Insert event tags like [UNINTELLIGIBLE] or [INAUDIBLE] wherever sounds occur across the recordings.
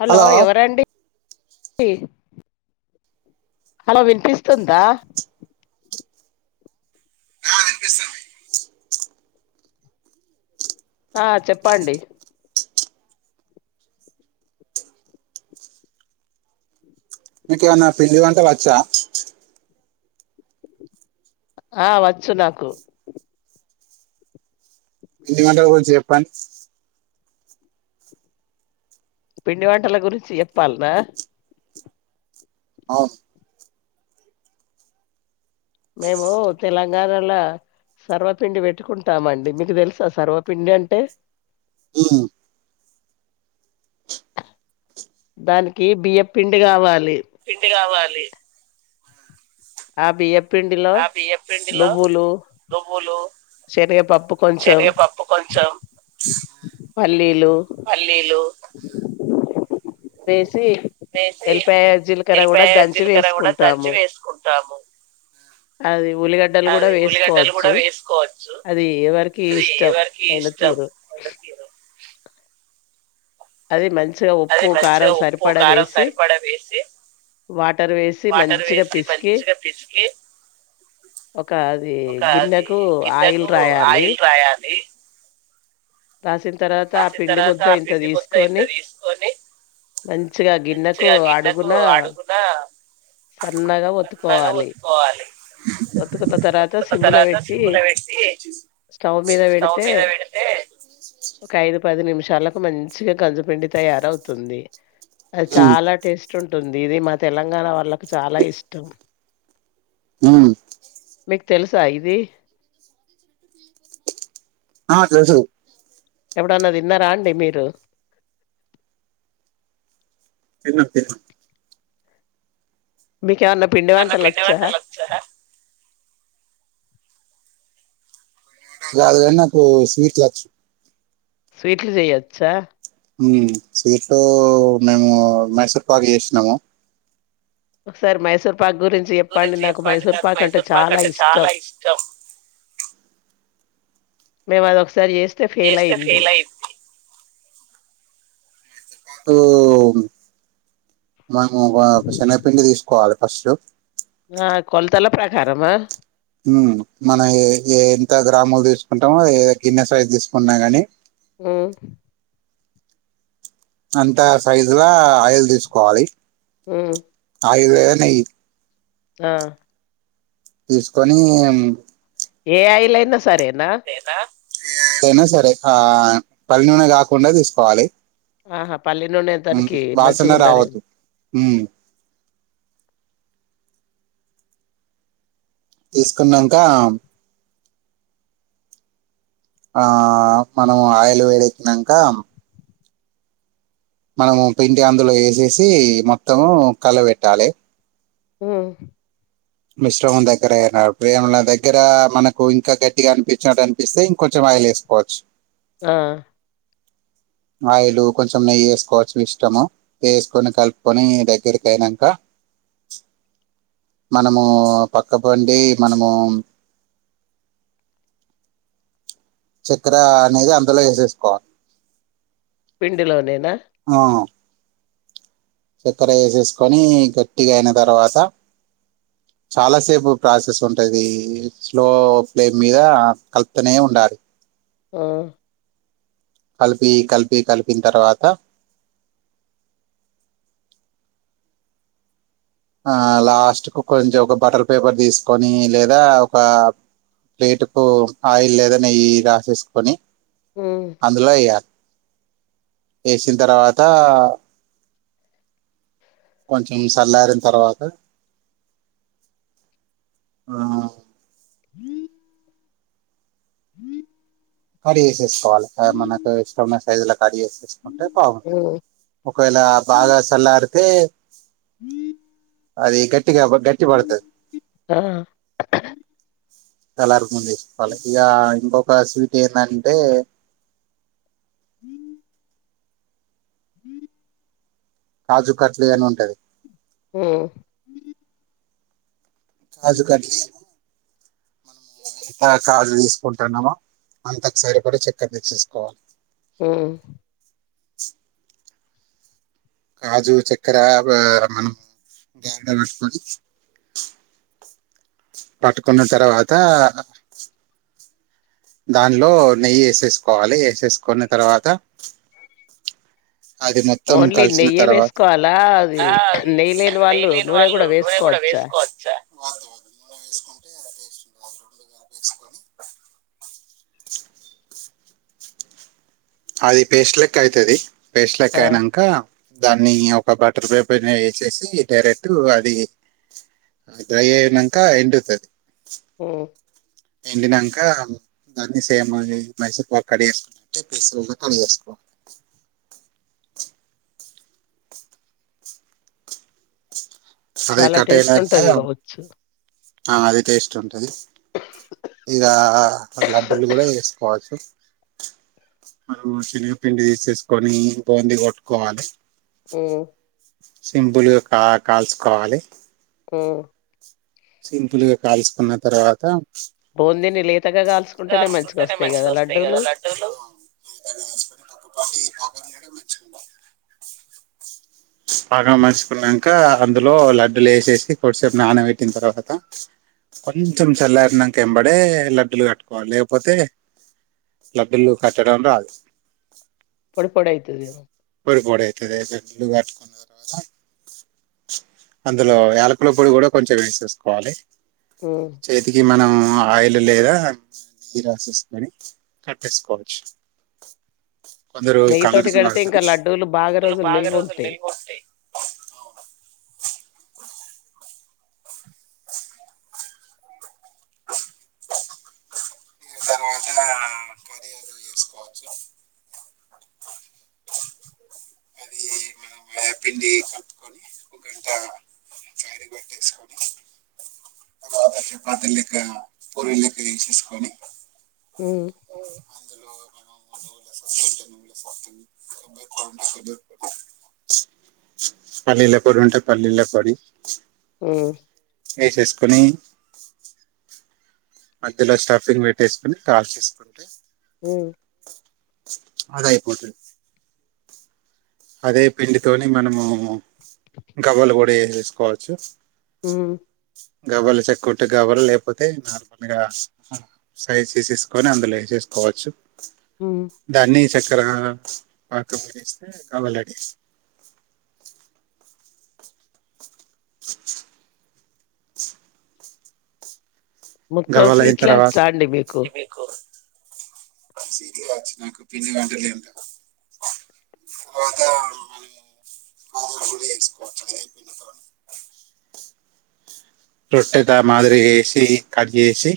Hello ఎవరండి ఈ hello విన్పిస్తుందా ఆ చెప్పండి నీకేమన్నా పిండి వంటలు వచ్చా ఆ వచ్చు నాకు పిండి వంటలు గురించి చెప్పండి పిండి వంటల గురించి చెప్పాల్నా ఆవున్ మేము తెలంగాణలో సర్వపిండి పెట్టుకుంటామండి, మీకు తెలుసా సర్వపిండి అంటే ఉ దానికి బియ్యపు పిండి కావాలి పిండి కావాలి అ బియ్యం ఆ బియ్యపు పిండిలో నువ్వులు శనగపప్పు కొంచెం శనగపప్పు కొంచెం పల్లీలు లు వేసి ఎల్లిపాయ జీలకర్ర కూడా ఎల్లిపాయ దంచి జీలకర్ర కూడా దంచి వేసుకుంటాము వేసుకుంటాము అది ఉలిగడ్డలు కూడా అది ఉల్లిగడ్డలు కూడా వేసుకోవచ్చు వేసుకోవచ్చు అది ఎవరకి అది ఇష్టం ఎవరికి అయిన ఇష్టం తీరు వాళ్ళ తీరు. అది మం అది మంచిగా ఉప్పు కారం సరిపడా వేసి, వాటర్ వేసి వాటర్ మంచిగా వేసి, పిసికి మంచిగా పిసికి ఒక అది ఒక అది గిన్నెకు ఆయిల్ గిన్నెకు ఆయిల్ రాయాలి. రాసిన్ తర్వాత ఆ కాసిన పిండి తర్వాత ముద్ద ఆ ఇంత పిండి తీసు మొత్తం ఇంత ని తీసుకొని మంచిగా గిన్నెకు మంచిగా గిన్నెకు అడుగున అడుగున సన్నగా సన్నగా వత్తుకోవాలి, ఒత్తుకోవాలి వత్తుకున్న తర్వాత ఒత్తుకున్న సిమ్ ల తర్వాత పెట్టి సిమ్ములో పెట్టి సస్టౌవ్ మీద స్టవ్ పెడితే మీద పెడితే కట్. ఐదు పది నిమిషాలకు మన్ చిగా కజుపిండి తయారవుతుంది అద్ ఉమ్, చాలా టేస్ ఉంటుంది ఇది మా తెలంగాణ వాళ్ళకు చాలా ఇష్టం ఉమ్ మీక్ తెలుసా ఇది ఆ తెలుసు ఎప్పుడన్నా తిన్నారా అండి మీరు తిన్న తీన్ బీ ఏమన్న పిండి నన్న వంటలచ్చ వంటలు వచ్చా రాద్ గాని నాకు స్వీట్ లచ్ స్వీట్లు చేయొచ్చా ఊమ్ సీట్లు మేము మైసూర్ పాక్ చేసినాము ఒకసారి మైసూర్ పాక్ గురించి చెప్పండి. నాకు మైసూర్ పాక్ అంటే చాలా ఇష్టం. మేం అదో సరి చేస్తే ఫెయిల్ అయింది ప్పుడు మనము ఒక శనగపిండి తీసుకోవాలి ఫస్ట్ కరమా మ్ మనం ఎంత గ్రాములు తీసుకుంటామో గిన్నె సైజ్ తీసుకుంటున్నా ని మ్ అంత సైజులా ఆయిల్ తీసుకోవాలి మ్ ఆయిల్ లేద నెయ్యి మ్ తీసుకొని ఏ అయిలైనా సరే నా అయినా సరే ఆ పల్ నూనె కాకుండా తీసుకోవాలి ఆహా పల్లె నుూన హ్మ్. తననికి మంచిగా వాసన ఉండదే రావద్దు. హ్మ్. తీసుకున్నాక ఆ మనం ఆయిలు వేడెక్కినాక మనము పింటి అందులో వేసేసి మొత్తము కళ్ళ పెెట్టాలి మ్ మిశ్రముం దగ్గర అయిన ప్రేమల దగ్గర మనకు ఇంకా గట్టిగా అనిపించినట్టు అనిపిస్తే ఇంకొంచెం ఆయిలే వేసుకోవచ్చు ఆ ఆయిలు కొంచెం నెయ్యి వేసుకోవచ్చు ఇష్టము వేసుకొని కలుపుకొని దగ్గరిక అయినాక మనము పక్కబండి మనము చక్కెర అనేది అందులో చేసేసుకోవాలి పిండిలోనేనా ఆ చక్కర వేసేసుకొని గట్టిగా అయిన తర్వాత చాలాసేపు ప్రాసెస్ ఉంటుంది స్లో ఫ్లేమ్ మీద కలుతనే ఉండాలి ఆ కలిపి కలిపి కలిపిన తర్వాత ఆ లాస్ట్ కు కొంచెం ఒక బటర్ పేపర్ తీసుకొని లేదా ఒక ప్లేటు కు ఆయిల్ లేదా నెయ్యి రాసేసుకొని ఉమ్, అందులా వేసిన తర్వాత కొంచెం సల్లారిన తర్వాత ఆ కడి వేసేసుకోవాలి మనకు ఇష్టమన్న సైజుల కడి వేసేసుకుంట వేసుకో ఉమ్, ఒకవేళ బాగా చల్లారితే అది గట్టిగా గట్టి పడుతుది ఆ ఎలర్ ముందే చెప్పాలి ఇక ఇంకొక స్వీట్ ఏంటంటే కాజు కట్లు కాని ఉంటది ఉమ్, కాజు కట్ మనం ఎంత కాజు తీసుకుంటున్నామో అంతకు సరిపడి చక్కర్ తెచ్చేసుకోవాలి హమ్ కాజు చక్కెర మనం గ పట్టుకొని పట్టుకున్న తర్వాత దానిలో నెయ్యి వేసేసుకోవాలి వేసేసుకున్న తర్వాత అది మొత్తం ఓన్లీ కలిసిన నెయ్యే తర్వాత వేసుకోవాలా? అది నెయ్యి లేని నెయ్య వాళ్ళు లేని నూనె వాళ్ళు గూడా నూనె కూడా వేసుకోవచ్చా? వేసుకోవచ్చా అది పేస్ట్ లెక్క అవుతుది వేస్లక ఆ! అయనాక దాన్ని ఒక బటర్ పేపర్ని వేసేసి డైరెక్ట్ అది డ్రై అయినాక ఎండుతది హూ ఎండినాంక దాన్ని సేమ్ అండి మైసూర్పాక్ [INAUDIBLE] తీసుకున్నవి కడిగేసుకో అది చాలా కట్ టేస్ట్ అయినాక ఉంటది కావచ్చు అది టేస్ట్ ఉంటది ఇగ లడ్డూలు గూడ చేసుకోవచ్చు మనం శెనగ పిండి తీసేసుకొని బోంది పట్టుకోవాలి ఊ సింపుల్గా కా కాల్చుకోవాలి ఊ సింపుల్ గా కాల్చుకున్న తర్వాత బూందీని లేతగా కాల్చుకుంటేనే మంచిగొస్తాయి మంచిగా గదా! వస్తాయి కదా లడ్డూలు లడ్డులు బాగా మర్చుకున్నాక అందులో లడ్డూలు ఏసేసి కొద్దిసేపు నానబెట్ ట్టిన తర్వాత కొంచెం చల్లారినాంక వెంబడే లడ్డులు కట్టుకోవాలి లేకపోతే లడ్డులు కట్టడం రాదు పొడి పొడైతదేమో. పొడి పొడి అయితది ఐతే లడ్లు కట్టుకున్న తర్వాత అందులో యాలకుల పొడి కూడ కొంచెం వేసేసుకోవాలి హ్మ్. చేతికి మనం ఆయిల్ లేదా [INAUDIBLE] రాసేసుకొని కట్టేసుకోవచ్చు కొందరు నెయ్యి తోటి కలర్స్ కడితే ఇంకా వాడతారు లడ్డూలు బాగా దులు రోజులు నిల్వు రోజులు ఉంటాయి నిల్వ ఉంటాయి తరువాత [UNINTELLIGIBLE] చేసుకోవచ్చు అది పిండి కలుపుకొని ఒక గంట క్యారీ కట్టేస్కొని చపాతి లెక్క పూరి లెక్క చేసేసుకోని హు అందులో నువ్వుల [INAUDIBLE] పల్లీల పొడి వుంటే పల్లీల పొడి హ్మ్. ఎసేసుకొని మధ్యలో స్టాఫింగ్ పెట్టేసుకుని కాల్ చేసుకుంటే హ్మ్. అదాయిపోతది అదే పిండితోని మనము, గవ్వలు కూడా వేసేసుకోవచ్చు, హ్మ్. గవ్వలు చెక్క ఉంటే గవ్వలు లేకపోతే నార్మల్గా సైజ్ చేసేసుకొని అందులో వేసేసుకోవచ్చు, హ్మ్. దాన్ని చక్కరగా పాకం వేస్తే గవ్వల్ రెడీ మొత్తం గవ్వలు అయినా స్వీట్లే తరువాత వచ్చా [INAUDIBLE] అండి మీకు? రొట్టెద మాదిరి వేసి కట్ చేసి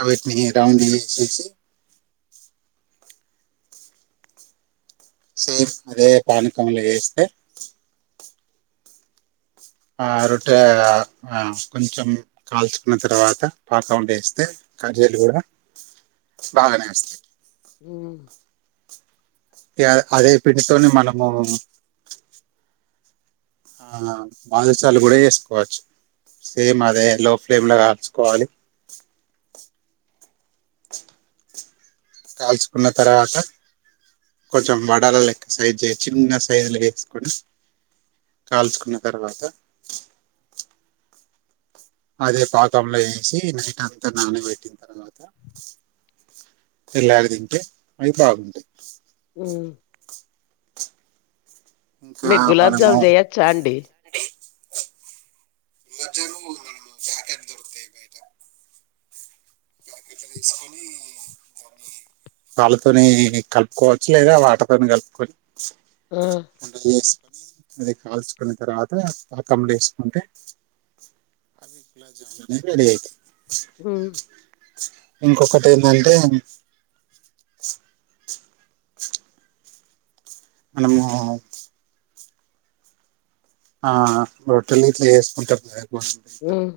అవిటిని రౌండ్ చేసెసి సేమ్ అదే పానకంలో వేస్తే ఆ రొట్టె కొంచెం కాల్చుకున్న తర్వాత పాక వండ వేస్తే కజ్జయిలు కూడా బాగానే వస్తాయి. ఉ అ అదే పిండితోని మనము ఆ భాదుషాలు కూడ వేసుకోవచ్చు, సేమ్ అదే లో ఫ్లేమ్ లో కాల్చుకోవాలి. కాల్చుకున్న తర్వాత కొంచెం వడల లెక్క సైజు చిన్న సైజులు వేసుకొని కాల్చుకున్న తర్వాత అదే పాకంలో వేసి నైట్ అంతా నానబెట్టిన తర్వాత, తెల్లారు తింటే అవి బాగుంటాయి. మ్ ఇంకా మీరు గులాబ్ మనము జామున్ చేయొచ్చ అండి [UNINTELLIGIBLE] పాలతోనే కలుపుకోవచ్చు లేదా వాటర్ తోనే కలుపుకొ ఆ! చేసి అవి కాల్చుకున్న తర్వాత పాకంలో ఏసుకుంటే అవి ఇట్ల జాయిన్ అయ్యి వేరుగైతై హ్మ ఇంకొకటి ఏదంటే [INAUDIBLE] మనము ఆ రొట్టల్ గిట్ల చేసుకుంటరా [UNINTELLIGIBLE] హ్మ్.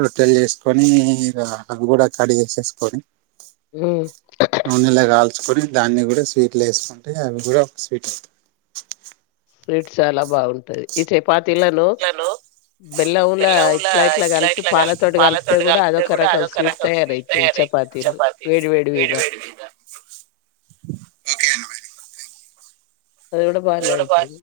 రొట్టెలు చేసుకొనీ ఇగా అవి కూడ కడిగి ఏసేసుకొని హ్మ్. నూనలోకాల్తే ల్చుకొని దాన్ని కూడ స్వీట్ల ఏసుకుంటే అవి కూడ ఒక స్వీట్ అవుతాయి. స్వీట్స్ చాలా బాగుం ఉంటది ఈ చపాతీలను ఇట్లను బెల్లముల ఇట్లా ఇట్ల కలిపి పాలతోటి కలిపితే కూడ అదొక రకం స్వీట్ తయారయితది చపాతీలు వేడి వేడి మీద ఓకే అండి [INAUDIBLE] అది గూడ బానే ఉంటది.